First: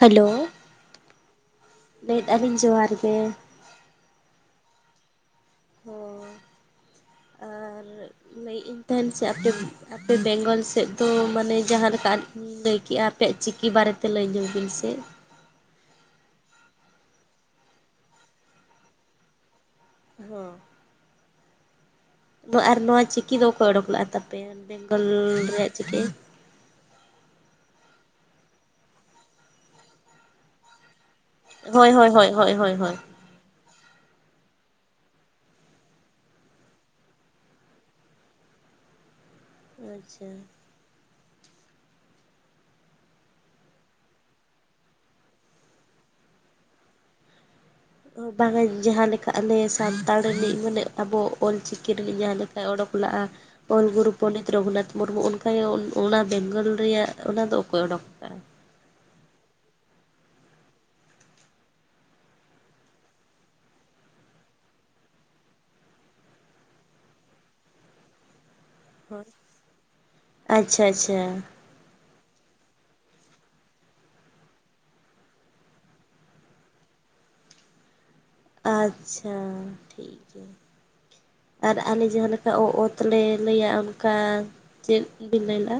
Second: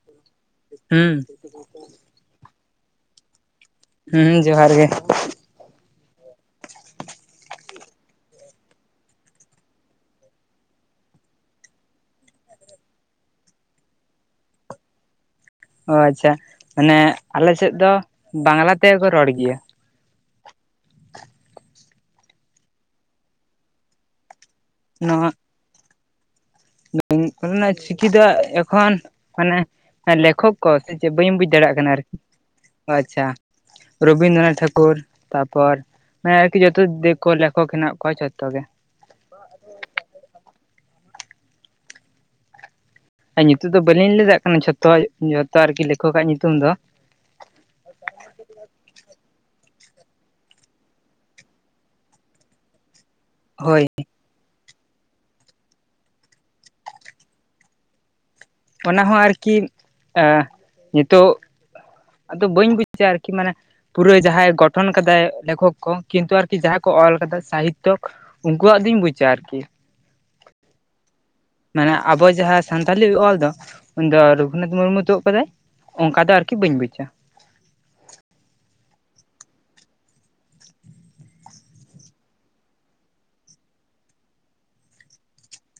Hello ᱦᱩᱸ ᱞᱟᱹᱭᱮᱫᱼᱟ ᱞᱤᱧ ᱡᱚᱦᱟᱨ ᱜᱮ ᱦᱮᱸ ᱡᱚᱦᱟᱨ ᱜᱮ ᱦᱚᱸ ᱟᱨ ᱞᱟᱹᱭᱮᱫ ᱤᱧ ᱛᱟᱦᱮᱱ ᱥᱮ ᱟᱯᱮ ᱟᱯᱮ ᱵᱮᱝᱜᱚᱞ ᱥᱮᱫ ᱫᱚ ᱢᱟᱱᱮ ᱡᱟᱦᱟᱸ ᱞᱮᱠᱟ ᱞᱟᱹᱭ ᱠᱮᱫᱼᱟ ᱟᱯᱮᱭᱟᱜ ᱪᱤᱠᱤ ᱵᱟᱨᱮᱛᱮ ᱞᱟᱹᱭ ᱧᱚᱜ ᱵᱤᱱ ᱥᱮ ᱚ ᱟᱪᱪᱷᱟ ᱢᱟᱱᱮ ᱟᱞᱮ ᱥᱮᱫ ᱫᱚ ᱵᱟᱝᱞᱟ ᱛᱮᱦᱚ ᱠᱚ ᱨᱚᱲ ᱜᱮᱭᱟ ᱦᱚᱸ ᱱᱚᱣᱟ ᱟᱨ ᱱᱚᱣᱟ ᱪᱤᱠᱤ ᱫᱚ ᱚᱠᱚᱭ ᱚᱰᱳᱠ ᱞᱟᱜᱼᱟ ᱛᱟᱯᱮᱭᱟ ᱵᱮᱝᱜᱚᱞ ᱨᱮᱭᱟᱜ ᱪᱤᱠᱤ ᱠᱚ ᱨᱮᱱᱟᱜ ᱪᱤᱠᱤ ᱫᱚ ᱮᱠᱷᱚᱱ ᱢᱟᱱᱮ ᱞᱮᱠᱷᱚᱠ ᱠᱚ ᱥᱮ ᱪᱮᱫ ᱵᱟᱹᱧ ᱵᱩᱡᱽ ᱫᱟᱲᱮᱭᱟᱜ ᱠᱟᱱᱟ ᱦᱳᱭ ᱦᱳᱭ ᱟᱨᱠᱤ ᱦᱳᱭ ᱦᱳᱭ ᱦᱳᱭ ᱦᱳᱭ ᱟᱪᱪᱷᱟ ᱨᱚᱵᱤᱱᱫᱨᱚᱱᱟᱛᱷ ᱴᱷᱟᱠᱩᱨ ᱛᱟᱯᱚᱨ ᱦᱮᱸ ᱟᱨᱠᱤ ᱡᱚᱛᱚ ᱫᱤᱠᱳ ᱞᱮᱠᱷᱚᱠ ᱦᱮᱱᱟᱜ ᱠᱚᱣᱟ ᱡᱚᱛᱚ ᱜᱮ ᱟᱪᱪᱷᱟ ᱟᱨ ᱱᱤᱛᱚᱜ ᱫᱚ ᱵᱟᱹᱞᱤᱧ ᱞᱟᱹᱭ ᱫᱟᱲᱮᱭᱟᱜ ᱠᱟᱱᱟ ᱡᱷᱚᱛᱚᱣᱟᱜ ᱡᱷᱚᱛᱚ ᱟᱨᱠᱤ ᱞᱮᱠᱷᱚᱠ ᱟᱜ ᱧᱩᱛᱩᱢ ᱫᱚ ᱵᱟᱝᱟ ᱡᱟᱦᱟᱸ ᱞᱮᱠᱟ ᱟᱞᱮ ᱥᱟᱱᱛᱟᱲ ᱨᱤᱱᱤᱡ ᱢᱟᱱᱮ ᱟᱵᱚ ᱚᱞᱪᱤᱠᱤ ᱨᱤᱱᱤᱡ ᱡᱟᱦᱟᱸ ᱞᱮᱠᱟ ᱚᱰᱳᱠ ᱞᱟᱜᱼᱟ ᱦᱳᱭ ᱚᱞ ᱜᱩᱨᱩ ᱯᱚᱱᱰᱤᱛ ᱨᱚᱜᱷᱩᱱᱟᱛᱷ ᱢᱩᱨᱢᱩ ᱚᱱᱠᱟᱜᱮ ᱚᱱᱟ ᱵᱮᱝᱜᱚᱞ ᱨᱮᱭᱟᱜ ᱚᱱᱟ ᱫᱚ ᱚᱠᱚᱭ ᱚᱰᱳᱠ ᱟᱠᱟᱜᱼᱟ? ᱚᱱᱟ ᱦᱚᱸ ᱟᱨᱠᱤ ᱟᱸ ᱱᱤᱛᱚᱜ ᱟᱫᱚ ᱵᱟᱹᱧ ᱵᱩᱡᱟ ᱟᱨᱠᱤ ᱢᱟᱱᱮ ᱯᱩᱨᱟᱹ ᱡᱟᱦᱟᱸᱭ ᱜᱚᱴᱷᱚᱱ ᱠᱟᱫᱟᱭ ᱞᱮᱠᱷᱚᱠ ᱠᱚ ᱠᱤᱱᱛᱩ ᱟᱨᱠᱤ ᱡᱟᱦᱟᱸ ᱠᱚ ᱚᱞ ᱠᱟᱫᱟ ᱥᱟᱦᱤᱛᱚ ᱩᱱᱠᱩᱣᱟᱜ ᱫᱚᱧ ᱵᱩᱡᱟ ᱦᱳᱭ ᱟᱨᱠᱤ ᱟᱪᱪᱷᱟ ᱟᱪᱪᱷᱟ ᱢᱟᱱᱮ ᱟᱵᱚ ᱡᱟᱦᱟᱸ ᱥᱟᱱᱛᱟᱞᱤ ᱚᱞ ᱫᱚ ᱩᱱᱤ ᱫᱚ ᱨᱚᱜᱷᱩᱱᱟᱛᱷ ᱢᱩᱨᱢᱩ ᱛᱩᱫ ᱠᱟᱫᱟᱭ ᱚᱱᱠᱟ ᱫᱚ ᱟᱨᱠᱤ ᱵᱟᱹᱧ ᱵᱩᱡᱟ ᱟᱪᱪᱷᱟ ᱴᱷᱤᱠ ᱜᱮᱭᱟ ᱟᱨ ᱟᱞᱮ ᱡᱟᱦᱟᱸ ᱞᱮᱠᱟ ᱚ ᱚᱛ ᱞᱮ ᱞᱟᱹᱭᱟ ᱚᱱᱠᱟ ᱪᱮᱫ ᱵᱤᱱ ᱞᱟᱹᱭ ᱞᱮᱫᱼᱟ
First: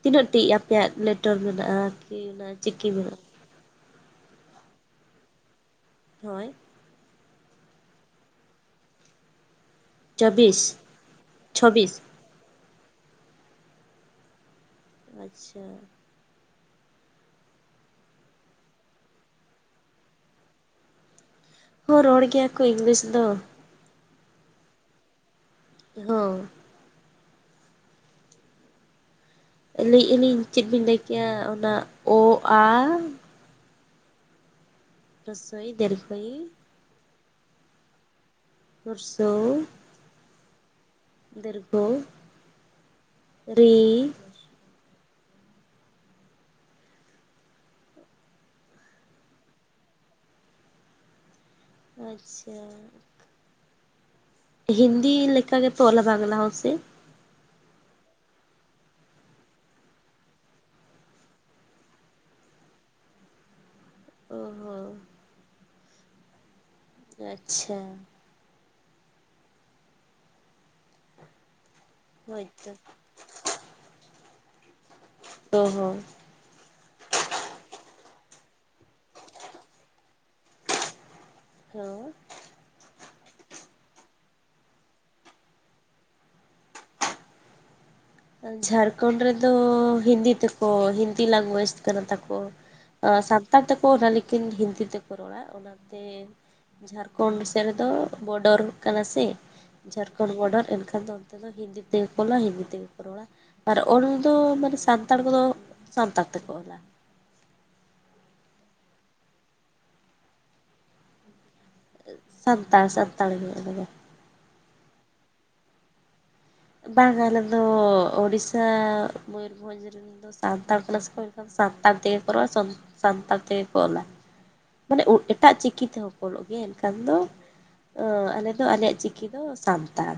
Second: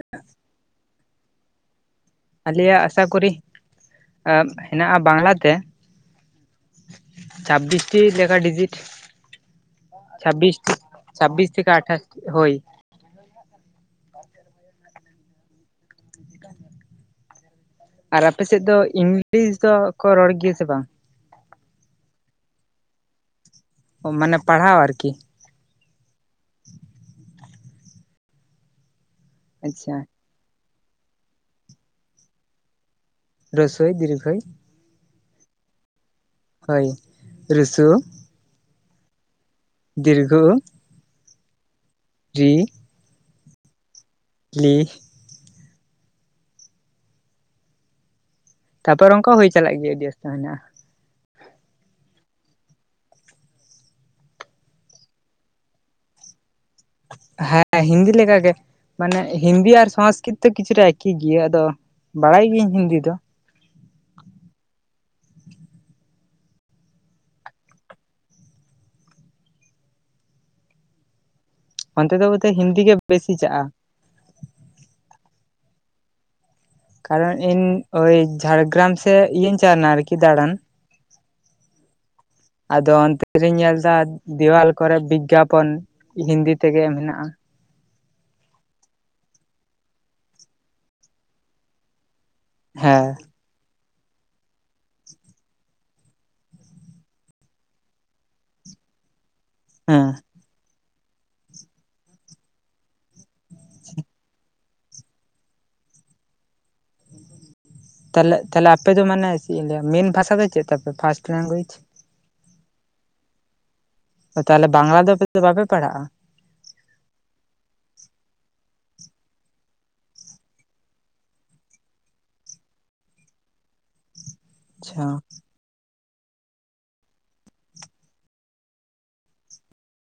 ᱛᱤᱱᱟᱹᱜ ᱴᱤ ᱟᱯᱮᱭᱟᱜ ᱞᱮᱴᱚᱨ ᱢᱮᱱᱟᱜᱼᱟ ᱠᱤ ᱚᱱᱟ ᱟᱞᱮᱭᱟᱜ ᱪᱤᱠᱤ ᱟᱥᱟ ᱢᱮᱱᱟᱜᱼᱟ ᱠᱚᱨᱤ ᱦᱮᱱᱟᱜᱼᱟ ᱵᱟᱝᱞᱟᱛᱮ ᱦᱳᱭ ᱪᱷᱟᱵᱵᱤᱥᱴᱤ ᱞᱮᱠᱟ ᱰᱤᱡᱤᱴ ᱪᱷᱟᱵᱵᱤᱥ ᱪᱚᱵᱵᱤᱥ ᱪᱷᱟᱵᱵᱤᱥ ᱛᱷᱮᱠᱮ ᱪᱷᱚᱵᱵᱤᱥ ᱟᱴᱷᱟᱥ ᱦᱳᱭ [inaudible] ᱟᱪᱪᱷᱟ [inaudible] ᱟᱨ ᱟᱯᱮ ᱥᱮᱫ ᱫᱚ ᱤᱝᱞᱤᱥ ᱫᱚᱠᱚ ᱨᱚᱲ ᱜᱮᱭᱟ ᱥᱮ ᱵᱟᱝ ᱦᱚᱸ ᱨᱚᱲ ᱜᱮᱭᱟ ᱠᱚ ᱤᱝᱞᱤᱥ ᱫᱚ ᱢᱟᱱᱮ ᱯᱟᱲᱦᱟᱣ ᱟᱨᱠᱤ ᱦᱚᱸ ᱟᱪᱪᱷᱟ ᱞᱟᱹᱭᱮᱫ ᱟᱹᱞᱤᱧ ᱪᱮᱫ ᱵᱤᱱ ᱞᱟᱹᱭ ᱠᱮᱭᱟ ᱚᱱᱟ ᱚ, ᱟ ᱨᱟᱹᱥᱳᱭ ᱫᱤᱨᱜᱷᱟᱹᱭ ᱨᱚᱥᱳᱭ ᱫᱤᱨᱜᱷᱟ. ᱭ ᱦᱳᱭ ᱨᱤᱥᱩ ᱵᱚᱥᱩ ᱫᱤᱨᱜᱷᱚᱩ ᱫᱤᱨᱜᱷᱚᱩ ᱡᱤ ᱨᱤ ᱞᱤ ᱛᱟᱯᱚᱨ ᱚᱱᱠᱟ ᱦᱩᱭ ᱪᱟᱞᱟᱜ ᱜᱮᱭᱟ ᱟᱹᱰᱤ ᱟᱥᱛᱟᱢ ᱦᱮᱱᱟᱜᱼᱟ ᱟᱪᱪᱷᱟ ᱦᱤᱱᱫᱤ ᱞᱮᱠᱟ ᱜᱮ ᱛᱚ ᱟᱞᱮ ᱵᱟᱝᱞᱟ ᱦᱚᱸ ᱥᱮ ᱦᱮᱸ ᱦᱤᱱᱫᱤ ᱞᱮᱠᱟ ᱜᱮ ᱢᱟᱱᱮ ᱦᱤᱱᱫᱤ ᱟᱨ ᱥᱚᱝᱥᱠᱨᱤᱛ ᱫᱚ ᱠᱤᱪᱷᱩ ᱴᱟ ᱮᱠᱤ ᱜᱮᱭᱟ ᱟᱫᱚ ᱵᱟᱲᱟᱭ ᱜᱤᱭᱟᱹᱧ ᱦᱤᱱᱫᱤ ᱫᱚ ᱚ ᱦᱚᱸ ᱟᱪᱪᱷᱟ ᱚᱱᱛᱮ ᱫᱚ ᱵᱚᱫᱷᱳᱭ ᱦᱳᱭᱛᱚ ᱦᱤᱱᱫᱤ ᱜᱮ ᱵᱮᱥᱤ ᱪᱟᱜᱼᱟ ᱚ ᱦᱚᱸ ᱠᱟᱨᱚᱱ ᱤᱧ ᱳᱭ ᱡᱷᱟᱲᱜᱨᱟᱢ ᱥᱮᱫ ᱤᱭᱟᱹᱧ ᱪᱟᱞᱟᱣ ᱞᱮᱱᱟ ᱟᱨᱠᱤ ᱫᱟᱬᱟᱱ ᱦᱳᱭ ᱟᱫᱚ ᱚᱱᱛᱮ ᱨᱤᱧ ᱧᱮᱞ ᱮᱫᱟ ᱫᱮᱣᱟᱞ ᱠᱚᱨᱮ ᱵᱤᱜᱽᱜᱟᱯᱚᱱ ᱦᱤᱱᱫᱤ ᱛᱮᱜᱮ ᱦᱮᱱᱟᱜ-ᱟ ᱡᱷᱟᱲᱠᱷᱚᱸᱰ ᱨᱮᱫᱚ ᱦᱤᱱᱫᱤ ᱛᱮᱠᱚ ᱦᱤᱱᱫᱤ ᱞᱮᱝᱜᱩᱭᱮᱡᱽ ᱠᱟᱱᱟ ᱛᱟᱠᱚ ᱦᱮᱸ ᱥᱟᱱᱛᱟᱲ ᱛᱮᱠᱚ ᱚᱞᱟ ᱞᱮᱠᱤᱱ ᱦᱤᱱᱫᱤ ᱛᱮᱠᱚ ᱨᱚᱲᱟ ᱚᱱᱟᱛᱮ ᱡᱷᱟᱲᱠᱷᱚᱸᱰ ᱥᱮᱫ ᱨᱮᱫᱚ ᱵᱚᱰᱚᱨᱚᱜ ᱠᱟᱱᱟ ᱥᱮ ᱦᱮᱸ ᱡᱷᱟᱲᱠᱷᱚᱸᱰ ᱵᱚᱰᱟᱨ ᱮᱱᱠᱷᱟᱱ ᱫᱚ ᱚᱱᱛᱮ ᱫᱚ ᱦᱤᱱᱫᱤ ᱛᱮᱜᱮ ᱠᱚ ᱚᱞᱟ ᱦᱤᱱᱫᱤ ᱛᱮᱜᱮ ᱨᱚᱲᱟ ᱟᱨ ᱚᱞ ᱫᱚ ᱢᱟᱱᱮ ᱥᱟᱱᱛᱟᱲ ᱠᱚᱫᱚ ᱥᱟᱱᱛᱟᱲ ᱛᱮᱠᱚ ᱚᱞᱟ ᱛᱟᱦᱮ ᱛᱟᱦᱚᱞᱮ ᱟᱯᱮ ᱫᱚ ᱢᱟᱱᱮ ᱪᱮᱫ ᱤᱧ ᱞᱟᱹᱭᱟ ᱢᱮᱱ ᱵᱷᱟᱥᱟ ᱫᱚ ᱪᱮᱫ ᱛᱟᱯᱮ ᱯᱷᱟᱥᱴ ᱞᱮᱝᱜᱩᱭᱮᱡᱽ ᱥᱟᱱᱛᱟᱲ ᱥᱟᱱᱛᱟᱲ ᱜᱮ ᱟᱞᱮ ᱫᱚ ᱛᱟᱦᱚᱞᱮ ᱵᱟᱝᱞᱟ ᱫᱚ ᱟᱯᱮ ᱫᱚ ᱵᱟᱯᱮ ᱯᱟᱲᱦᱟᱜᱼᱟ ᱵᱟᱝ ᱟᱞᱮ ᱫᱚ ᱚᱲᱤᱥᱥᱟ ᱢᱚᱭᱩᱨᱵᱷᱚᱸᱡᱽ ᱨᱮ ᱥᱟᱱᱛᱟᱲ ᱠᱟᱱᱟ ᱥᱮ ᱥᱟᱱᱛᱟᱲ ᱛᱮᱜᱮ ᱠᱚ ᱨᱚᱲᱟ ᱥᱟᱱᱛᱟᱲ ᱛᱮᱜᱮ ᱠᱚ ᱚᱞᱟ ᱢᱟᱱᱮ ᱟᱪᱪᱷᱟ ᱮᱴᱟᱜ ᱪᱤᱠᱤ ᱛᱮᱦᱚᱸ ᱠᱚ ᱚᱞᱚᱜ ᱜᱮᱭᱟ ᱮᱱᱠᱷᱟᱱ ᱫᱚ ᱚ ᱟᱞᱮ ᱫᱚ ᱟᱞᱮᱭᱟᱜ ᱪᱤᱠᱤ ᱫᱚ ᱥᱟᱱᱛᱟᱲ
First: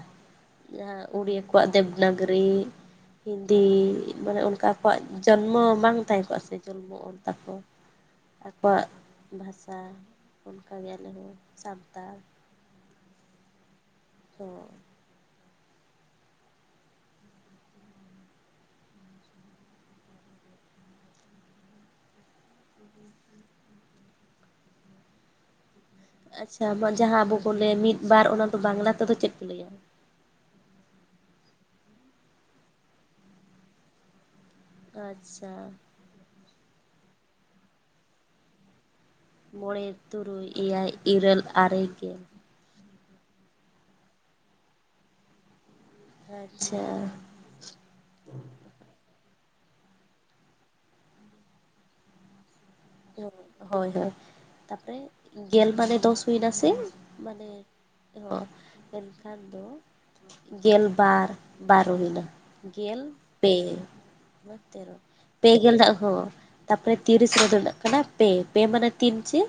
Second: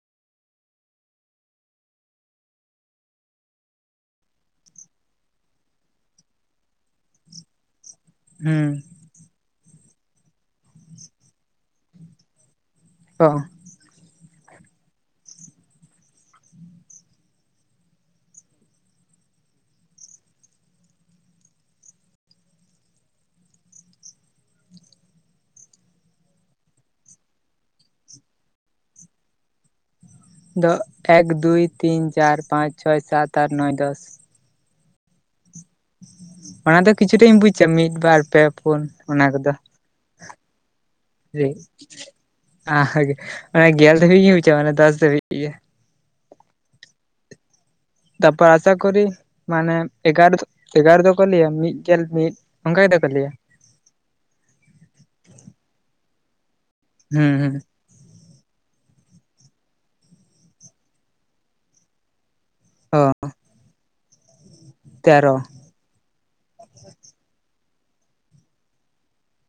ᱡᱟᱦᱟᱸ ᱩᱲᱤᱭᱟ ᱠᱚᱣᱟᱜ ᱫᱮᱵᱽᱱᱟᱜᱚᱨᱤ ᱦᱤᱱᱫᱤ ᱢᱟᱱᱮ ᱚᱱᱠᱟ ᱠᱚᱣᱟᱜ ᱡᱚᱱᱢᱚ ᱵᱟᱝ ᱛᱟᱦᱮᱸ ᱠᱚᱜᱼᱟ ᱥᱮ ᱡᱚᱱᱢᱚ ᱚᱞ ᱛᱟᱠᱚ ᱦᱩᱸ ᱟᱠᱚᱣᱟᱜ ᱵᱷᱟᱥᱟ ᱚᱱᱠᱟᱜ ᱟᱞᱮ ᱦᱚᱸ ᱥᱟᱱᱛᱟᱲ ᱚ ᱚ [inaudible] ᱟᱪᱪᱷᱟ ᱡᱟᱦᱟᱸ ᱟᱵᱚ ᱵᱚᱱ ᱞᱟᱹᱭᱟ ᱢᱤᱫ ᱵᱟᱨ ᱚᱱᱟ ᱫᱚ ᱵᱟᱝᱞᱟ ᱛᱮᱫᱚ ᱪᱮᱫ ᱠᱚ ᱞᱟᱹᱭᱟ ᱫᱚ ᱮᱠ ᱫᱩᱭ ᱛᱤᱱ ᱪᱟᱨ ᱯᱟᱸᱪ ᱪᱷᱚᱭ ᱥᱟᱛ ᱟᱴ ᱱᱚᱭ ᱫᱚᱥ ᱟᱪᱪᱷᱟ ᱚᱱᱟ ᱫᱚ ᱠᱤᱪᱷᱩᱴᱟ ᱤᱧ ᱵᱩᱡᱟ ᱢᱤᱫ ᱵᱟᱨ ᱯᱮ ᱯᱩᱱ ᱚᱱᱟ ᱠᱚᱫᱚ ᱢᱚᱬᱮ ᱛᱩᱨᱩᱭ ᱮᱭᱟᱭ ᱤᱨᱟᱹᱞ ᱟᱨᱮ ᱜᱮᱞ ᱚᱱᱟ ᱜᱮᱞ ᱫᱷᱟᱹᱵᱤᱡ ᱜᱮ ᱵᱩᱪᱟ ᱢᱟᱱᱮ ᱫᱚᱥ ᱫᱷᱟᱹᱵᱤᱡ ᱜᱮ ᱟᱪᱪᱷᱟ ᱛᱟᱯᱚᱨ ᱟᱥᱟᱠᱚᱨᱤ ᱢᱟᱱᱮ ᱮᱜᱟᱨᱚ ᱮᱜᱟᱨᱚ ᱫᱚᱠᱚ ᱞᱟᱹᱭᱟ ᱢᱤᱫ ᱜᱮᱞ ᱢᱤᱫ ᱚᱱᱠᱟ ᱜᱮᱠᱚ ᱦᱳᱭ ᱦᱳᱭ ᱛᱟᱨᱯᱚᱨᱮ ᱜᱮᱞ ᱢᱟᱱᱮ ᱫᱚᱥ ᱦᱳᱭᱱᱟᱥᱮ ᱦᱩᱸ ᱢᱟᱱᱮ ᱦᱩᱸ ᱦᱚᱸ ᱮᱱᱠᱷᱟᱱ ᱫᱚ ᱜᱮᱞᱵᱟᱨ ᱵᱟᱨᱚ ᱦᱩᱭᱱᱟ ᱜᱮᱞ ᱚ ᱯᱮ ᱢᱟᱱᱮ ᱛᱮᱨᱚ ᱯᱮ ᱜᱮᱞ ᱫᱟᱜ ᱦᱚᱸ ᱛᱟᱨᱯᱚᱨᱮ ᱛᱤᱨᱤᱥ ᱨᱮᱫᱚᱜ ᱠᱟᱱᱟ ᱯᱮ ᱯᱮ ᱢᱟᱱᱮ ᱛᱤᱱ ᱪᱮ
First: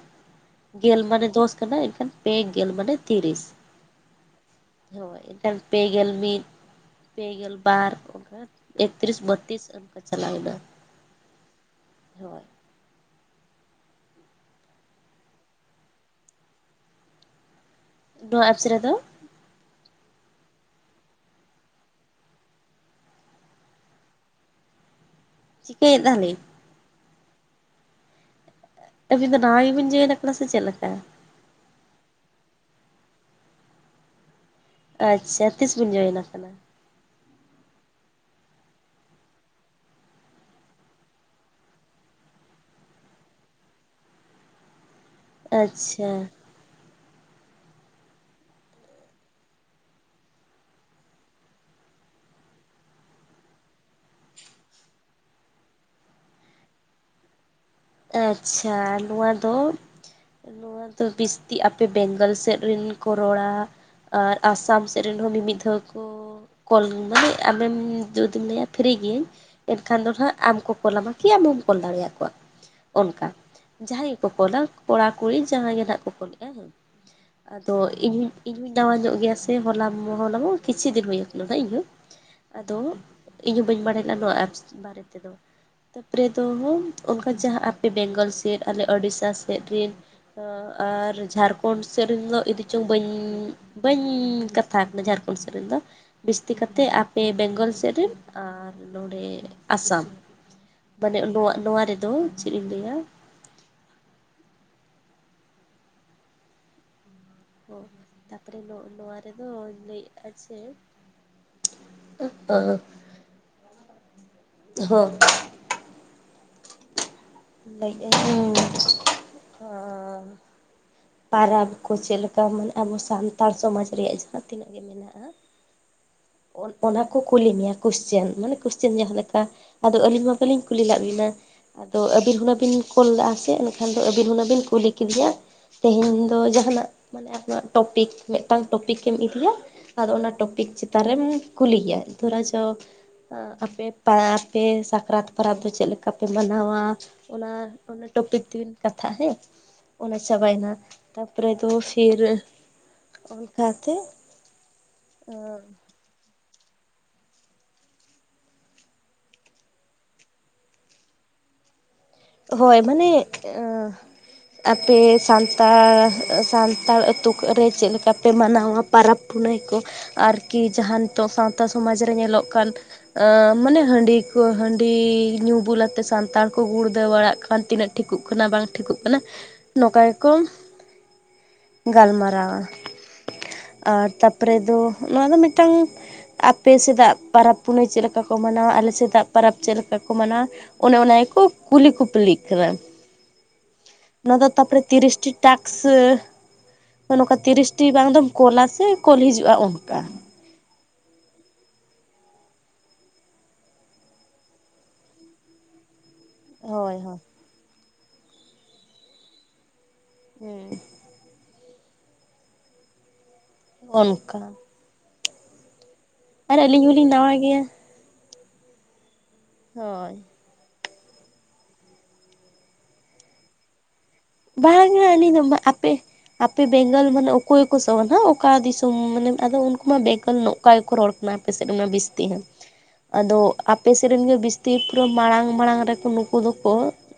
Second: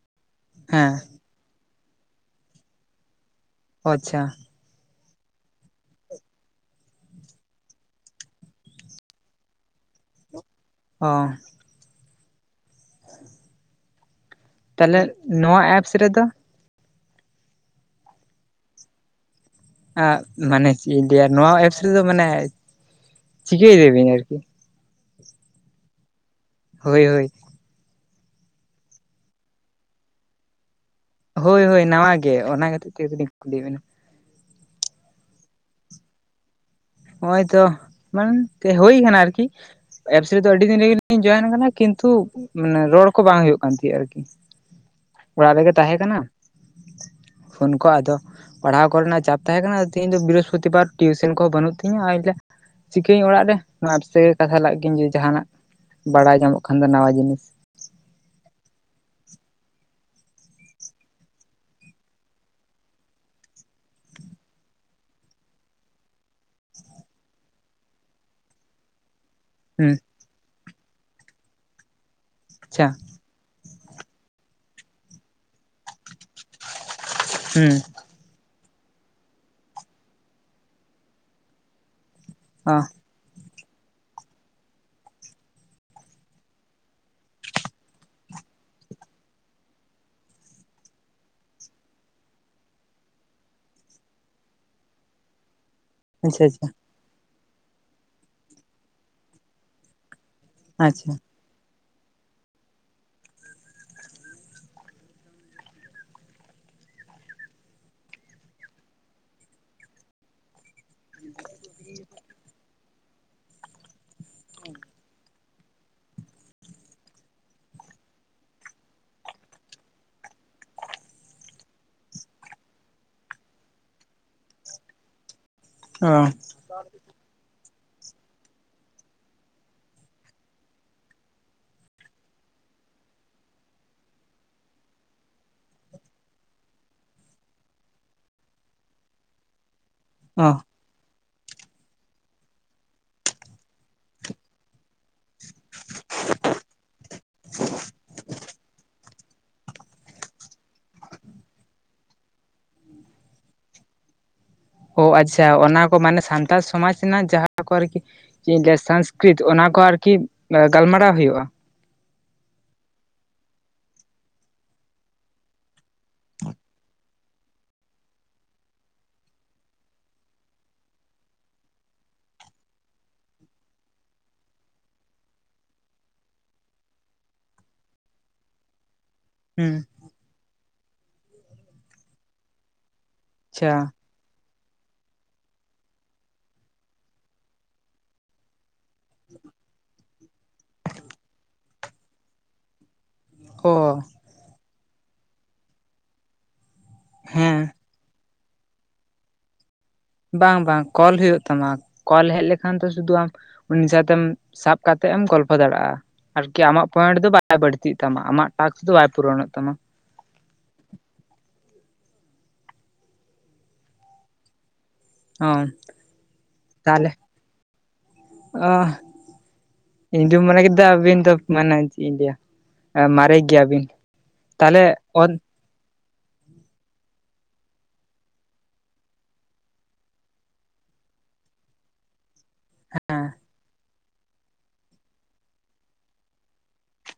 ᱜᱮᱞ ᱦᱮᱸ ᱢᱟᱱᱮ ᱫᱚᱥ ᱠᱟᱱᱟ ᱮᱱᱠᱷᱟᱱ ᱯᱮ ᱜᱮᱞ ᱢᱟᱱᱮ ᱛᱤᱨᱤᱥ ᱟᱪᱪᱷᱟ ᱦᱳᱭ ᱮᱠᱷᱟᱱ ᱯᱮ ᱜᱮᱞ ᱢᱤᱫ ᱯᱮ ᱜᱮᱞ ᱵᱟᱨ ᱚᱱᱠᱟ ᱮᱠᱛᱨᱤᱥ ᱵᱚᱛᱛᱨᱤᱥ ᱚᱱᱠᱟ ᱪᱟᱞᱟᱣᱱᱟ ᱚ ᱦᱳᱭ ᱛᱟᱦᱚᱞᱮ ᱱᱚᱣᱟ ᱮᱯᱥ ᱨᱮᱫᱚ ᱱᱚᱣᱟ ᱮᱯᱥ ᱨᱮᱫᱚ ᱢᱟᱱᱮ ᱪᱮᱫ ᱤᱧ ᱞᱮᱭᱟ ᱱᱚᱣᱟ ᱮᱯᱥ ᱨᱮᱫᱚ ᱢᱟᱱᱮ ᱪᱤᱠᱟᱹᱭ ᱫᱟᱹᱵᱤᱱ ᱟᱨᱠᱤ ᱪᱤᱠᱟᱹᱭᱮᱫᱟᱞᱤᱧ ᱦᱳᱭ ᱦᱳᱭ ᱟᱹᱵᱤᱱ ᱫᱚ ᱱᱟᱣᱟ ᱜᱮᱵᱤᱱ ᱡᱚᱭᱮᱱ ᱠᱟᱫᱟ ᱥᱮ ᱪᱮᱫ ᱞᱮᱠᱟ ᱦᱳᱭ ᱦᱳᱭ ᱱᱟᱣᱟ ᱜᱮ ᱚᱱᱟ ᱠᱷᱟᱹᱛᱤᱨ ᱛᱮᱜᱮ ᱞᱤᱧ ᱠᱩᱞᱤᱭᱮᱫ ᱵᱤᱱᱟ ᱟᱪᱪᱷᱟ ᱛᱤᱥ ᱵᱤᱱ ᱡᱚᱭᱮᱱ ᱠᱟᱱᱟ ᱦᱚᱸᱜᱼᱚᱭ ᱛᱚ ᱵᱟᱝ ᱦᱳᱭ ᱠᱟᱱᱟ ᱟᱨᱠᱤ ᱮᱯᱥ ᱨᱮᱫᱚ ᱟᱹᱰᱤ ᱫᱤᱱ ᱨᱮᱜᱤ ᱞᱤᱧ ᱡᱚᱭᱮᱱ ᱠᱟᱱᱟ ᱠᱤᱱᱛᱩ ᱢᱟᱱᱮ ᱨᱚᱲ ᱠᱚ ᱵᱟᱝ ᱦᱩᱭᱩᱜ ᱠᱟᱱ ᱛᱟᱸᱦᱮᱜᱼᱟ ᱟᱨᱠᱤ [inaudible] ᱚᱲᱟᱜ ᱨᱮᱜᱮ ᱛᱟᱦᱮᱸ ᱟᱪᱪᱷᱟ ᱠᱟᱱᱟ [inaudible] ᱯᱷᱳᱱ ᱠᱚ ᱟᱫᱚ ᱯᱟᱲᱦᱟᱣ ᱠᱚᱨᱮᱱᱟᱜ ᱪᱟᱯ ᱛᱟᱦᱮᱸ ᱠᱟᱱᱟ ᱛᱮᱦᱮᱧ ᱫᱚ ᱵᱨᱤᱦᱚᱥᱯᱚᱛᱤ ᱵᱟᱨ ᱴᱤᱭᱩᱥᱚᱱ ᱠᱚ ᱵᱟᱹᱱᱩᱜ ᱛᱮ [inaudible] ᱪᱤᱠᱟᱹᱭᱟᱹᱧ ᱚᱲᱟᱜ ᱨᱮ [inaudible] ᱠᱟᱛᱷᱟ ᱞᱟᱜ ᱜᱤᱧ ᱡᱟᱸᱦᱟᱱᱟᱜ ᱵᱟᱲᱟᱭ ᱧᱟᱢᱚᱜ ᱠᱷᱟᱱ ᱫᱚ ᱱᱟᱣᱟ ᱡᱤᱱᱤᱥ ᱟᱪᱪᱷᱟ ᱱᱚᱣᱟ ᱫᱚ ᱱᱚᱣᱟ ᱫᱚ ᱵᱤᱥᱛᱤ ᱟᱯᱮ ᱵᱮᱝᱜᱚᱞ ᱥᱮᱫ ᱨᱮᱱ ᱠᱚ ᱨᱚᱲᱟ ᱟᱨ ᱟᱥᱟᱢ ᱥᱮᱫ ᱨᱮᱱ ᱦᱚᱸ ᱢᱤᱼᱢᱤᱫ ᱫᱷᱟᱣ ᱠᱚ ᱠᱚᱞ ᱢᱟᱱᱮ ᱟᱢᱮᱢ ᱡᱩᱫᱤᱢ ᱞᱟᱹᱭᱟ ᱯᱷᱤᱨᱤ ᱜᱤᱭᱟᱹᱧ ᱮᱱ ᱦᱩᱸ ᱠᱷᱟᱱ ᱫᱚ ᱦᱟᱸᱜ ᱟᱢ ᱠᱚ ᱠᱚᱞᱟᱢᱟ ᱠᱤ ᱟᱢᱮᱢ ᱠᱚᱞ ᱫᱟᱲᱮᱭᱟ ᱠᱚᱣᱟ ᱟᱪᱪᱷᱟ ᱚᱱᱠᱟ ᱡᱟᱦᱟᱸᱭ ᱜᱮᱠᱚ ᱠᱚᱞᱟ ᱠᱚᱲᱟ ᱠᱩᱲᱤ ᱡᱟᱦᱟᱸᱭ ᱜᱮ ᱦᱟᱸᱜ ᱠᱚ ᱠᱚᱞᱟ ᱦᱮᱸ ᱟᱫᱚ ᱦᱩᱸ ᱤᱧ ᱤᱧ ᱦᱚᱸᱧ ᱱᱟᱣᱟ ᱧᱚᱜ ᱜᱮᱭᱟ ᱥᱮ ᱦᱚᱞᱟ ᱦᱚᱞᱟ ᱠᱤᱪᱷᱩ ᱫᱤᱱ ᱦᱩᱭ ᱠᱟᱱᱟ ᱱᱟᱜ ᱤᱧᱦᱚᱸ ᱟᱫᱚ ᱚ ᱤᱧ ᱦᱚᱸ ᱵᱟᱹᱧ ᱵᱟᱲᱟᱭ ᱞᱮᱜᱼᱟ ᱱᱚᱣᱟ ᱮᱯᱥ ᱵᱟᱨᱮ ᱛᱮᱫᱚ ᱛᱟᱨᱯᱚᱨᱮ ᱫᱚ ᱦᱮᱸ ᱚᱱᱠᱟ ᱡᱟᱦᱟᱸ ᱮᱯᱥ ᱵᱮᱝᱜᱚᱞ ᱥᱮᱫ ᱟᱞᱮ ᱳᱲᱤᱥᱥᱟ ᱥᱮᱫ ᱨᱤᱱ ᱟᱨ ᱡᱷᱟᱲᱠᱷᱚᱸᱰ ᱥᱮᱫ ᱨᱮᱱ ᱫᱚ ᱤᱫᱩ ᱪᱚᱝ ᱵᱟᱹᱧ ᱵᱟᱹᱧ ᱠᱟᱛᱷᱟ ᱠᱟᱱᱟ ᱡᱷᱟᱲᱠᱷᱚᱸᱰ ᱥᱮᱫ ᱨᱮᱱ ᱫᱚ ᱟᱪᱪᱷᱟ ᱵᱤᱥᱛᱤ ᱟᱪᱪᱷᱟ ᱠᱟᱛᱮ ᱟᱯᱮ ᱵᱮᱝᱜᱚᱞ ᱥᱮᱫ ᱨᱮᱱ ᱟᱨ ᱱᱚᱸᱰᱮ ᱟᱥᱟᱢ ᱟᱪᱪᱷᱟ ᱢᱟᱱᱮ ᱱᱚᱣᱟ ᱱᱚᱣᱟ ᱨᱮᱫᱚ ᱪᱮᱫ ᱤᱧ ᱞᱟᱹᱭᱟ ᱚ ᱛᱟᱨᱯᱚᱨᱮ ᱱᱚᱜ ᱱᱚᱣᱟ ᱨᱮᱫᱚ ᱞᱟᱹᱭ ᱟ ᱡᱮ [inaudible] ᱦᱚᱸ ᱞᱟᱹᱭ [inaudible] ᱯᱟᱨᱟᱵᱽ ᱠᱚ ᱪᱮᱫ ᱞᱮᱠᱟ ᱢᱟᱱᱮ ᱟᱵᱚ ᱥᱟᱱᱛᱟᱲ ᱥᱚᱢᱟᱡᱽ ᱨᱮᱭᱟᱜ ᱡᱟᱦᱟᱸ ᱛᱤᱱᱟᱹᱜ ᱜᱮ ᱢᱮᱱᱟᱜᱼᱟ ᱚᱻ ᱚᱱᱟ ᱠᱚ ᱠᱩᱞᱤ ᱢᱮᱭᱟ ᱠᱳᱥᱪᱮᱱ ᱢᱟᱱᱮ ᱠᱳᱥᱪᱟᱱ ᱡᱟᱦᱟᱸ ᱞᱮᱠᱟ ᱟᱫᱚ ᱟᱹᱞᱤᱧ ᱢᱟ ᱵᱟᱹᱞᱤᱧ ᱠᱩᱞᱤ ᱞᱮᱜ ᱵᱤᱱᱟ ᱟᱫᱚ ᱟᱹᱵᱤᱱ ᱦᱩᱱᱟᱹ ᱵᱤᱱ ᱠᱚᱞ ᱞᱟᱜᱼᱟ ᱥᱮ ᱮᱱ ᱠᱷᱟᱱ ᱫᱚ ᱟᱹᱵᱤᱱ ᱦᱩᱱᱟᱹᱝ ᱵᱤᱱ ᱠᱩᱞᱤ ᱠᱤᱫᱤᱧᱟ ᱛᱮᱦᱮᱧ ᱫᱚ ᱡᱟᱸᱦᱟᱱᱟᱜ ᱢᱟᱱᱮ ᱟᱢᱟᱜ ᱴᱚᱯᱤᱠ ᱢᱤᱫᱴᱟᱝ ᱴᱚᱯᱤᱠᱮᱢ ᱤᱫᱤᱭᱟ ᱟᱨ ᱚᱱᱟ ᱚ ᱴᱚᱯᱤᱠ ᱪᱮᱛᱟ ᱟᱨᱮᱢ ᱠᱩᱞᱤᱮᱭᱟ ᱛᱷᱚᱨᱟ ᱪᱚ ᱟᱯᱮ ᱟᱯᱮ ᱥᱟ ᱥᱟᱠᱨᱟᱛ ᱯᱟᱨᱟᱵᱽ ᱫᱚ ᱪᱮᱫ ᱞᱮᱠᱟ ᱯᱮ ᱢᱟᱱᱟᱣ ᱟ ᱚᱱᱟ ᱚᱱᱟ ᱴᱚᱯᱤᱠ [inaudible] ᱠᱟᱛᱮ ᱛᱟᱦᱮᱸ ᱚᱱᱟ ᱪᱟᱵᱟᱭ ᱱᱟ ᱛᱟᱨᱯᱚᱨᱮ ᱫᱚ ᱯᱷᱤᱨ ᱚᱱᱠᱟ ᱛᱮ ᱚ ᱟᱪᱪᱷᱟ ᱚᱱᱟ ᱠᱚ ᱢᱟᱱᱮ ᱥᱟᱱᱛᱟᱲ ᱥᱚᱢᱟᱡᱽ ᱨᱮᱱᱟᱜ ᱡᱟᱦᱟᱸ ᱠᱚ ᱟᱨᱠᱤ [inaudible] ᱥᱚᱝᱥᱠᱨᱤᱛ ᱚᱱᱟ ᱠᱚ ᱟᱨᱠᱤ ᱜᱟᱞᱢᱟᱨᱟᱣ ᱦᱩᱭᱩᱜᱼᱟ ᱦᱳᱭ ᱢᱟᱱᱮ ᱮᱸ ᱟᱯᱮ ᱥᱟᱱᱛᱟᱲ ᱥᱟᱱᱛᱟᱲ ᱟᱹᱛᱩ ᱠᱚᱨᱮ ᱪᱮᱫ ᱞᱮᱠᱟᱯᱮ ᱢᱟᱱᱟᱣᱟ ᱯᱚᱨᱟᱵᱽ ᱯᱩᱱᱟᱹᱭ ᱠᱚ ᱟᱨᱠᱤ ᱡᱟᱦᱟᱸ ᱱᱤᱛᱚᱜ ᱥᱟᱶᱛᱟ ᱥᱚᱢᱟᱡᱽ ᱨᱮ ᱧᱮᱞᱚᱜ ᱠᱟᱱ ᱟᱸ ᱢᱟᱱᱮ ᱦᱟᱺᱰᱤ ᱠᱚ ᱦᱟᱺᱰᱤ ᱧᱩ ᱵᱩᱞ ᱠᱟᱛᱮ ᱥᱟᱱᱛᱟᱲ ᱠᱚ ᱜᱩᱲ ᱫᱟᱹᱣ ᱵᱟᱲᱟᱜ ᱠᱷᱟᱱ ᱛᱤᱱᱟᱹᱜ ᱴᱷᱤᱠᱚᱜ ᱠᱟᱱᱟ ᱵᱟᱝ ᱴᱷᱤᱠᱚᱜ ᱠᱟᱱᱟ ᱦᱩᱸ ᱱᱚᱝᱠᱟ ᱜᱮᱠᱚ ᱜᱟᱞᱢᱟᱨᱟᱣ ᱟ ᱪᱷᱟ ᱟᱨ ᱛᱟᱯᱚᱨᱮ ᱫᱚ ᱱᱚᱣᱟ ᱫᱚ ᱢᱤᱫᱴᱟᱝ ᱟᱯᱮ ᱥᱮᱫᱟᱜ ᱯᱟᱨᱟᱵᱽ ᱯᱩᱱᱟᱹᱭ ᱪᱮᱫ ᱞᱮᱠᱟ ᱠᱚ ᱢᱟᱱᱟᱣᱟ ᱟᱞᱮ [unintelligible] ᱥᱮᱛᱟᱜ ᱯᱚᱨᱚᱵᱽ ᱪᱮᱫ ᱞᱮᱠᱟ ᱠᱚ ᱢᱟᱱᱟᱣᱟ ᱚᱱᱮ ᱚᱱᱟ ᱜᱮᱠᱚ ᱠᱩᱞᱤ ᱠᱩᱯᱞᱤᱜ ᱠᱟᱱᱟ ᱚ ᱚᱱᱟ ᱫᱚ ᱛᱟᱯᱚᱨᱮ ᱛᱤᱨᱤᱥᱴᱤ ᱴᱟᱠᱥ ᱱᱚᱝᱠᱟ ᱦᱮᱸ ᱛᱤᱨᱤᱥᱴᱤ ᱵᱟᱝᱫᱚ ᱠᱚᱞᱟ ᱥᱮ ᱠᱚᱞ ᱦᱤᱡᱩᱜᱼᱟ ᱚᱱᱠᱟ ᱵᱟᱝ ᱵᱟᱝ ᱠᱚᱞ ᱦᱩᱭᱩᱜ ᱛᱟᱢᱟ ᱠᱚᱞ ᱦᱮᱡ ᱞᱮᱠᱷᱟᱱ ᱫᱚ ᱥᱩᱫᱷᱩ ᱟᱢ ᱩᱱᱤ ᱥᱟᱣᱛᱮᱢ ᱥᱟᱵ ᱠᱟᱛᱮ ᱮᱢ ᱜᱚᱞᱯᱷᱚ ᱫᱟᱲᱮᱭᱟᱜᱼᱟ ᱟᱨᱠᱤ ᱟᱢᱟᱜ ᱦᱳᱭ ᱯᱚᱭᱮᱱᱴ ᱦᱳᱭ ᱫᱚ ᱵᱟᱭ ᱵᱟᱹᱲᱛᱤᱜ ᱛᱟᱢᱟ ᱟᱢᱟᱜ ᱴᱟᱠᱥ ᱫᱚ ᱵᱟᱭ ᱯᱩᱨᱚᱱᱚᱜ ᱛᱟᱢᱟ ᱦᱮᱸ ᱚᱱᱠᱟ ᱚᱸ [unintelligible] ᱟᱨ ᱟᱹᱞᱤᱧ ᱦᱚᱸᱞᱤᱧ ᱱᱟᱣᱟ ᱜᱮᱭᱟ ᱟᱹᱦ ᱦᱳᱭ ᱤᱧ ᱫᱩᱧ ᱢᱚᱱᱮ ᱠᱮᱫ ᱟᱹᱵᱤᱱ ᱫᱚ ᱢᱟᱱᱮ ᱪᱮᱫ ᱤᱧ ᱞᱟᱹᱭᱟ ᱢᱟᱨᱮ ᱜᱮᱭᱟ ᱵᱤᱱ ᱵᱟᱝ [unintelligible] ᱟᱯᱮ ᱟᱯᱮ ᱵᱮᱝᱜᱚᱞ ᱢᱟᱱᱮ ᱚᱠᱚᱭ ᱠᱚ ᱥᱟᱦᱟᱣ ᱱᱟ ᱚᱠᱟ ᱫᱤᱥᱚᱢ ᱢᱟᱱᱮ ᱟᱫᱚ ᱩᱱᱠᱩᱢᱟ ᱵᱮᱝᱜᱚᱞ ᱱᱳ ᱚᱱᱠᱟ ᱜᱮᱠᱚ ᱨᱚᱲ ᱠᱟᱱᱟ ᱟᱯᱮᱥᱮᱫ ᱚᱱᱟ ᱵᱤᱥᱛᱤ ᱦᱚᱸ ᱟᱫᱚ ᱟᱯᱮ ᱥᱮᱫ ᱨᱮᱱ ᱜᱮ ᱵᱤᱥᱛᱤ ᱯᱩᱨᱟᱹᱢ ᱢᱟᱲᱟᱝ ᱢᱟᱲᱟᱝ ᱨᱮᱠᱚ ᱱᱩᱠᱩ ᱫᱚᱠᱚ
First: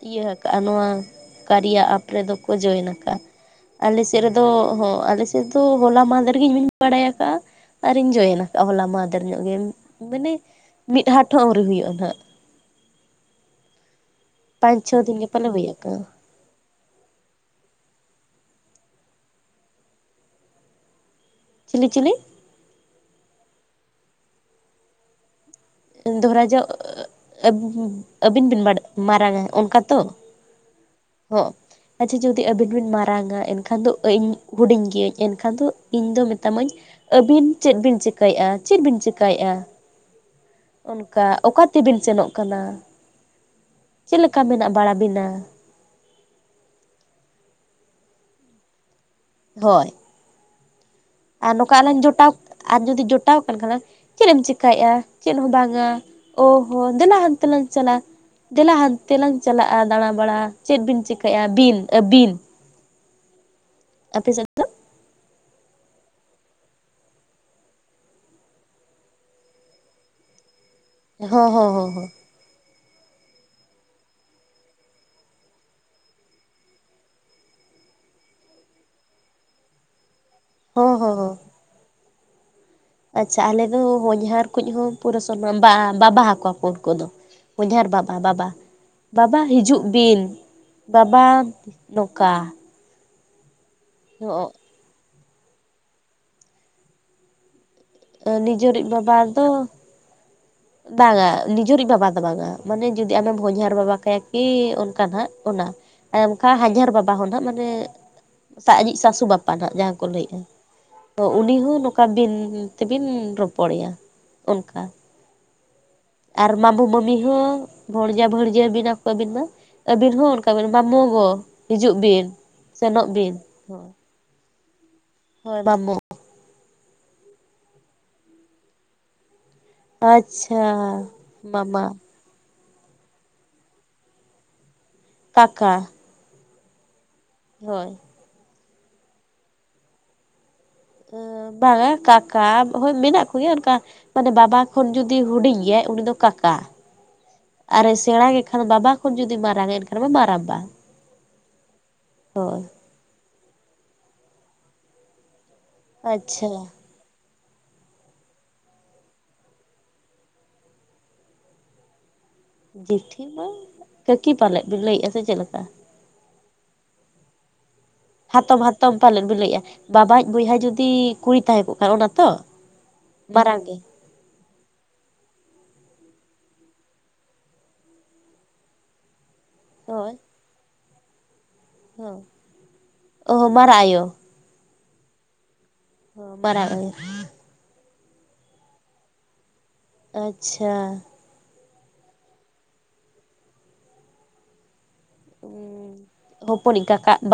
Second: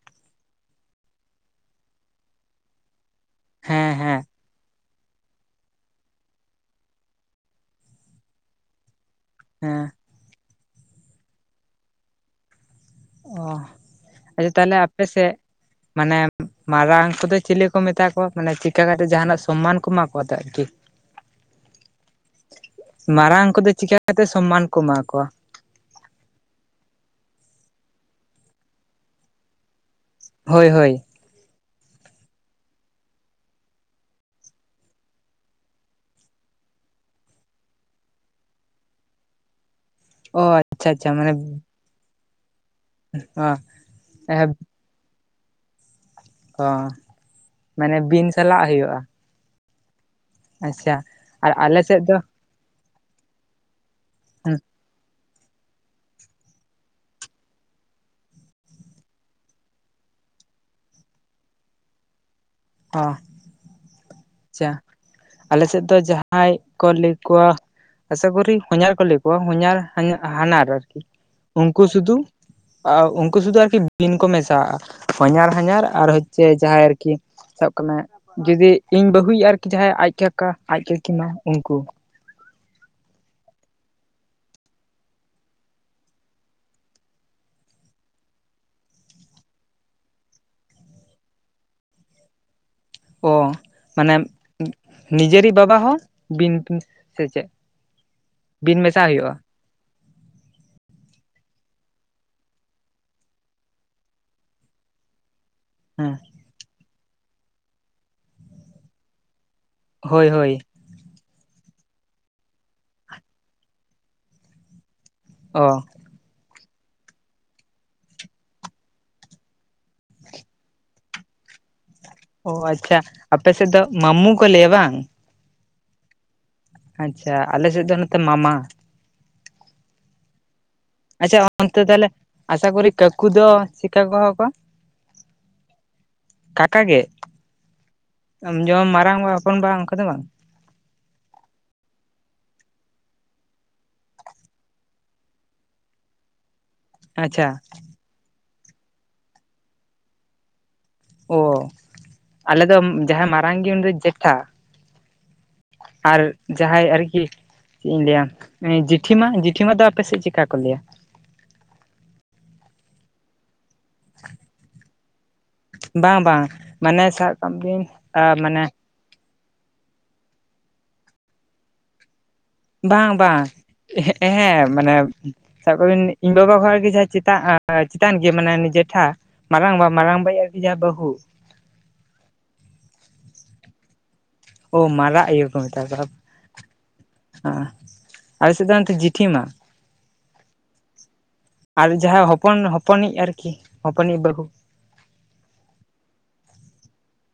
ᱤᱭᱟᱹ ᱟᱠᱟᱜᱼᱟ ᱱᱚᱣᱟ ᱠᱟᱨᱮᱭᱟ ᱮᱯ ᱨᱮᱫᱚ ᱠᱚ ᱡᱚᱭᱮᱱ ᱟᱠᱟᱫᱼᱟ ᱦᱮᱸ ᱟᱞᱮ ᱦᱮᱸ ᱥᱮᱫ ᱨᱮᱫᱚ ᱟᱞᱮ ᱥᱮᱫ ᱠᱤᱱᱛᱩ ᱦᱚᱞᱟ ᱢᱟᱦᱫᱷᱮᱨ ᱜᱮ ᱤᱧ ᱵᱟᱲᱟᱭ ᱟᱠᱟᱫᱼᱟ ᱟᱨ ᱤᱧ ᱡᱚᱭᱮᱱ ᱟᱠᱟᱫᱼᱟ ᱦᱚᱞᱟ ᱢᱟᱦᱫᱷᱮᱨ ᱧᱚᱜ ᱜᱮ ᱦᱮᱸ ᱢᱟᱱᱮ ᱢᱤᱫ ᱦᱟᱴᱷᱚ ᱦᱚᱸ ᱟᱹᱣᱨᱤ ᱦᱩᱭᱩᱜᱼᱟ ᱦᱟᱜ ᱚ ᱟᱪᱪᱷᱟ ᱛᱟᱦᱚᱞᱮ ᱯᱟᱸᱪ ᱪᱷᱚ ᱟᱯᱮ ᱫᱤᱱ ᱜᱮ ᱥᱮᱫ ᱯᱟᱞᱮ ᱦᱩᱭ ᱟᱠᱟᱱᱟ ᱢᱟᱱᱮ ᱢᱟᱨᱟᱝ ᱠᱚᱫᱚ ᱪᱤᱞᱤ ᱠᱚ ᱢᱮᱛᱟ ᱠᱚᱣᱟ ᱢᱟᱱᱮ ᱪᱤᱠᱟ ᱠᱟᱛᱮᱜ ᱡᱟᱦᱟᱱᱟᱜ ᱥᱚᱢᱢᱟᱱ ᱠᱚ ᱮᱢᱟ ᱠᱚᱣᱟ ᱟᱨᱠᱤ ᱪᱤᱞᱤ ᱪᱤᱞᱤ ᱢᱟᱨᱟᱝ ᱠᱚᱫᱚ ᱪᱤᱠᱟ ᱠᱟᱛᱮ ᱥᱚᱢᱢᱟᱱ ᱠᱚ ᱮᱢᱟ ᱠᱚᱣᱟ ᱫᱷᱚᱨᱟ ᱡᱚᱜ ᱟᱹᱵᱤᱱ ᱵᱤᱱ ᱢᱟᱲ ᱢᱟᱨᱟᱝᱟ ᱚᱱᱠᱟ ᱛᱚ ᱦᱳᱭ ᱦᱳᱭ ᱦᱚᱸ ᱟᱪᱪᱷᱟ ᱡᱩᱫᱤ ᱟᱹᱵᱤᱱ ᱵᱤᱱ ᱢᱟᱨᱟᱝᱟ ᱮᱱᱠᱷᱟᱱ ᱫᱚ ᱤᱧ ᱦᱩᱰᱤᱧ ᱜᱤᱭᱟᱹᱧ ᱮᱱᱠᱷᱟᱱ ᱫᱚ ᱤᱧ ᱫᱚ ᱢᱮᱛᱟᱢ ᱟᱹᱧ ᱟᱹᱵᱤᱱ ᱪᱮᱫ ᱵᱤᱱ ᱪᱤᱠᱟᱹᱭᱮᱟ ᱪᱮᱫ ᱵᱤᱱ ᱪᱤᱠᱟᱹᱭᱮᱟ ᱚ ᱟᱪᱪᱷᱟ ᱟᱪᱪᱷᱟ ᱚᱱᱠᱟ ᱢᱟᱱᱮ ᱚᱠᱟ ᱛᱮᱵᱤᱱ ᱥᱮᱱᱚᱜ ᱠᱟᱱᱟ ᱚ ᱪᱮᱫ ᱞᱮᱠᱟ ᱢᱮᱱᱟᱜ ᱵᱟᱲᱟ ᱵᱤᱱᱟ ᱚᱹ ᱢᱟᱱᱮ ᱵᱤᱱ ᱥᱟᱞᱟᱜ ᱦᱩᱭᱩᱜᱼᱟ ᱦᱳᱭ ᱟᱪᱪᱷᱟ ᱟᱨ ᱱᱚᱝᱠᱟ ᱟᱞᱮ ᱟᱞᱟᱝ ᱥᱮᱫ ᱫᱚ ᱡᱚᱴᱟᱣ ᱟᱨ ᱡᱩᱫᱤ ᱡᱚᱴᱟᱣ ᱠᱟᱱ ᱠᱷᱟᱱ ᱪᱮᱫ ᱮᱢ ᱪᱤᱠᱟᱹᱭᱮᱜᱼᱟ ᱪᱮᱫ ᱦᱚᱸ ᱵᱟᱝᱜ-ᱟ ᱳ ᱦᱳ ᱫᱮᱞᱟ ᱦᱟᱱᱛᱮᱞᱟᱝ ᱪᱟᱞᱟᱜᱼᱟ ᱫᱮᱞᱟ ᱦᱟᱱᱛᱮ ᱞᱟᱝ ᱪᱟᱞᱟᱜᱼᱟ ᱫᱟᱬᱟ ᱵᱟᱲᱟ ᱪᱮᱫ ᱵᱤᱱ ᱪᱤᱠᱟᱹᱭᱼᱟ ᱵᱤᱱ ᱟᱹᱵᱤᱱ ᱚ [unintelligible] ᱟᱯᱮ ᱥᱮᱫ ᱫᱚ ᱟᱞᱮᱥᱮᱫ ᱫᱚ ᱡᱟᱦᱟᱸᱭ ᱠᱚ ᱞᱟᱹᱭ ᱠᱚᱣᱟ ᱟᱥᱟ ᱠᱚᱨᱤ ᱦᱚᱧᱦᱟᱨ ᱠᱚ ᱞᱟᱹᱭ ᱠᱚᱣᱟ ᱦᱚᱧᱟᱨ ᱦᱟᱱᱟᱨ ᱟᱨᱠᱤ ᱦᱚᱸ ᱦᱚᱸ ᱩᱱᱠᱩ ᱦᱚᱸ ᱦᱚᱸ ᱥᱩᱫᱩ ᱩᱱᱠᱩ ᱥᱩᱫᱷᱩ ᱟᱨᱠᱤ ᱵᱤᱱ ᱠᱚ ᱢᱮᱥᱟᱣᱟᱜᱼᱟ ᱦᱚᱧᱟᱨ ᱦᱟᱧᱟᱨ ᱟᱨ ᱦᱚᱪᱷᱮ ᱡᱟᱦᱟᱸᱭ ᱟᱨᱠᱤ ᱥᱟᱵ ᱠᱟᱹᱜ ᱢᱮ ᱡᱩᱫᱤ ᱤᱧ ᱵᱟᱹᱦᱩᱭᱤᱡ ᱟᱨᱠᱤ ᱡᱟᱦᱟᱸ ᱟᱡ ᱠᱟᱠᱟ ᱟᱡ ᱦᱚᱸ ᱦᱚᱸ ᱠᱟᱠᱤᱢᱟ ᱦᱚᱸ ᱩᱱᱠᱩ ᱟᱪᱪᱷᱟ ᱟᱞᱮ ᱫᱚ ᱦᱚᱧᱦᱟᱨ ᱠᱚ ᱦᱚᱸ ᱯᱩᱨᱟᱹ ᱥᱚᱱ ᱵᱟ ᱵᱟᱵᱟ ᱟᱠᱚᱣᱟ ᱠᱚ ᱩᱱᱠᱩ ᱫᱚ ᱦᱚᱧᱦᱟᱨ ᱵᱟᱵᱟ ᱵᱟᱵᱟ ᱵᱟᱵᱟ ᱦᱤᱡᱩᱜ ᱵᱤᱱ ᱵᱟᱵᱟ ᱱᱚᱠᱟ ᱚ ᱢᱟᱱᱮ ᱱᱤᱡᱮᱨᱤᱜ ᱵᱟᱵᱟ ᱦᱚᱸ ᱵᱤᱱ ᱯᱷᱳᱱ ᱥᱮ ᱪᱮᱫ ᱵᱤᱱ ᱱᱤᱡᱮᱨᱤᱡ ᱢᱮᱥᱟ ᱵᱟᱵᱟ ᱦᱩᱭᱩᱜᱼᱟ ᱫᱚ ᱵᱟᱝᱟ ᱱᱤᱡᱮᱨᱤᱡ ᱵᱟᱵᱟ ᱫᱚ ᱵᱟᱝᱟ ᱱᱤᱡᱮᱨᱤᱜ ᱵᱟᱵᱟ ᱫᱚ ᱵᱟᱝᱜ-ᱟ ᱢᱟᱱᱮ ᱡᱩᱫᱤ ᱟᱢᱮᱢ ᱦᱚᱧᱦᱟᱨ ᱵᱟᱵᱟ ᱠᱟᱭᱟ ᱠᱤ ᱚᱱᱠᱟ ᱦᱟᱜ ᱚᱱᱟ ᱦᱮᱸ ᱚᱝᱠᱟ ᱦᱟᱡᱟᱨ ᱵᱟᱵᱟ ᱦᱚᱸ ᱱᱟᱜ ᱢᱟᱱᱮ ᱟᱹᱤᱡ ᱥᱟᱥᱩ ᱵᱟᱵᱟ ᱱᱟᱜ ᱡᱟᱦᱟᱸ ᱠᱚ ᱦᱳᱭ ᱞᱟᱹᱭᱮᱜᱼᱟ ᱦᱳᱭ ᱳ ᱩᱱᱤ ᱦᱚᱸ ᱱᱚᱝᱠᱟ ᱵᱤᱱ ᱛᱮᱵᱤᱱ ᱨᱚᱯᱚᱲᱮᱭᱟ ᱚᱱᱠᱟ ᱚ ᱟᱨ ᱢᱟᱢᱩ ᱢᱟᱢᱤ ᱦᱚᱸ ᱵᱷᱚᱲᱡᱟ ᱵᱷᱟᱹᱲᱡᱟᱹ ᱵᱤᱱᱟ ᱠᱚ ᱟᱹᱵᱤᱱ ᱢᱟ ᱟᱹᱵᱤᱱ ᱦᱚᱸ ᱚᱱᱠᱟ ᱵᱤᱱ ᱵᱟᱢᱚ ᱜᱚ ᱦᱤᱡᱩᱜ ᱵᱤᱱ ᱚ ᱟᱪᱪᱷᱟ ᱥᱮᱱᱚᱜ ᱵᱤᱱ ᱟᱯᱮ ᱥᱮᱫ ᱫᱚ ᱦᱳᱭ ᱢᱟᱢᱩ ᱠᱚ ᱞᱟᱹᱭᱟ ᱵᱟᱝ ᱦᱳᱭ ᱢᱟᱢᱩ ᱟᱪᱪᱷᱟ ᱟᱞᱮ ᱥᱮᱫ ᱫᱚ ᱱᱚᱛᱮ ᱢᱟᱢᱟ ᱟᱪᱪᱷᱟ ᱟᱪᱪᱷᱟ ᱚᱱᱛᱮ ᱢᱟᱢᱟ ᱛᱟᱦᱞᱮ ᱟᱥᱟ ᱠᱚᱨᱤ ᱠᱟᱠᱩ ᱫᱚ ᱪᱮᱜᱠᱟ ᱠᱚ ᱦᱚᱦᱚᱣᱟ ᱠᱚᱣᱟ ᱠᱟᱠᱟ ᱠᱟᱠᱟ ᱜᱮ ᱦᱳᱭ ᱟᱢ ᱡᱚᱢ ᱢᱟᱨᱟᱝᱵᱟ ᱦᱚᱯᱚᱱᱵᱟ ᱚᱱᱠᱟ ᱫᱚ ᱵᱟᱝ ᱵᱟᱝᱟ ᱠᱟᱠᱟ ᱦᱳᱭ ᱢᱮᱱᱟᱜ ᱠᱚᱜᱮᱭᱟ ᱚᱱᱠᱟ ᱢᱟᱱᱮ ᱵᱟᱵᱟ ᱠᱷᱚᱱ ᱡᱩᱫᱤ ᱦᱩᱰᱤᱧ ᱜᱮᱭᱟᱭ ᱩᱱᱤ ᱫᱚ ᱠᱟᱠᱟ ᱟᱪᱪᱷᱟ ᱟᱨᱮ ᱥᱮᱬᱟ ᱜᱮᱠᱷᱟᱱ ᱵᱟᱵᱟ ᱠᱷᱚᱱ ᱡᱩᱫᱤ ᱢᱟᱨᱟᱝ ᱟᱭ ᱮᱱᱠᱷᱟᱱ ᱢᱟ ᱢᱟᱨᱟᱝᱵᱟ ᱳ ᱦᱳᱭ ᱟᱞᱮ ᱫᱚ ᱡᱟᱦᱟᱸᱭ ᱢᱟᱨᱟᱝ ᱜᱮ ᱩᱱᱤ ᱫᱚ ᱡᱮᱴᱷᱟ ᱟᱨ ᱟᱪᱪᱷᱟ ᱡᱟᱦᱟᱸᱭ ᱟᱨᱠᱤ ᱪᱮᱫ ᱤᱧ ᱞᱟᱹᱭᱟ ᱡᱤᱴᱷᱤᱢᱟ ᱡᱤᱴᱷᱤᱢᱟ ᱫᱚ ᱟᱯᱮ ᱥᱮᱫ ᱪᱤᱠᱠᱟ ᱠᱚ ᱞᱟᱹᱭᱟ ᱡᱤᱴᱷᱤᱢᱟ ᱠᱟᱹᱠᱤ ᱯᱟᱞᱮᱜ ᱵᱤᱱ ᱞᱟᱹᱭᱮᱜᱼᱟ ᱥᱮ ᱪᱮᱫ ᱞᱮᱠᱟ ᱵᱟᱝ ᱵᱟᱝ ᱢᱟᱱᱮ ᱥᱟᱵ ᱠᱟᱜ ᱵᱤᱱ ᱦᱟᱛᱚᱢ ᱢᱟᱱᱮ ᱦᱟᱛᱚᱢ ᱯᱟᱞᱮᱱ ᱵᱤᱱ ᱞᱟᱹᱭᱮᱜᱼᱟ ᱵᱟᱵᱟᱤᱡ ᱵᱚᱭᱦᱟ ᱡᱩᱫᱤ ᱠᱩᱲᱤ ᱛᱟᱦᱮᱸ ᱠᱚᱜ ᱠᱷᱟᱱ ᱚᱱᱟ ᱛᱚ ᱵᱟᱝ ᱵᱟᱝ ᱢᱟᱨᱟᱝ ᱜᱮ ᱮᱸ-ᱦᱮᱸ ᱢᱟᱱᱮ ᱥᱟᱵ ᱠᱟᱜ ᱵᱤᱱ ᱤᱧ ᱵᱟᱵᱟ ᱠᱷᱚᱱ ᱜᱮ ᱡᱟᱦᱟᱸ ᱪᱮᱛᱟ ᱪᱮᱛᱟᱱ ᱜᱮᱭᱟ ᱢᱟᱱᱮ ᱩᱱᱤ ᱡᱮᱴᱷᱟ ᱢᱟᱨᱟᱝᱵᱟ ᱢᱟᱨᱟᱝᱵᱟᱤᱡ ᱟᱨᱠᱤ ᱡᱟᱦᱟᱸ ᱵᱟᱹᱦᱩ ᱦᱚᱸ ᱚ-ᱦᱚ ᱢᱟᱨᱟ ᱟᱭᱳ ᱚ ᱢᱟᱨᱟᱜ ᱟᱭ‌ᱳ ᱠᱚ ᱢᱮᱛᱟ ᱠᱚᱣᱟ ᱚ ᱢᱟᱨᱟᱝ ᱟᱭᱳ ᱚ ᱟᱞᱮ ᱥᱮᱫ ᱫᱚ ᱚᱱᱛᱮ ᱡᱷᱤᱴᱷᱤ ᱢᱟ ᱟᱪᱪᱷᱟ ᱟᱨ ᱡᱟᱦᱟᱸ ᱦᱚᱯᱚᱱ ᱦᱚᱯᱚᱱᱤᱡ ᱟᱨᱠᱤ ᱦᱚᱯᱚᱱᱤᱡ ᱵᱟᱹᱦᱩ ᱩᱻ ᱦᱚᱯᱚᱱᱤᱡ ᱠᱟᱠᱟ ᱵᱟ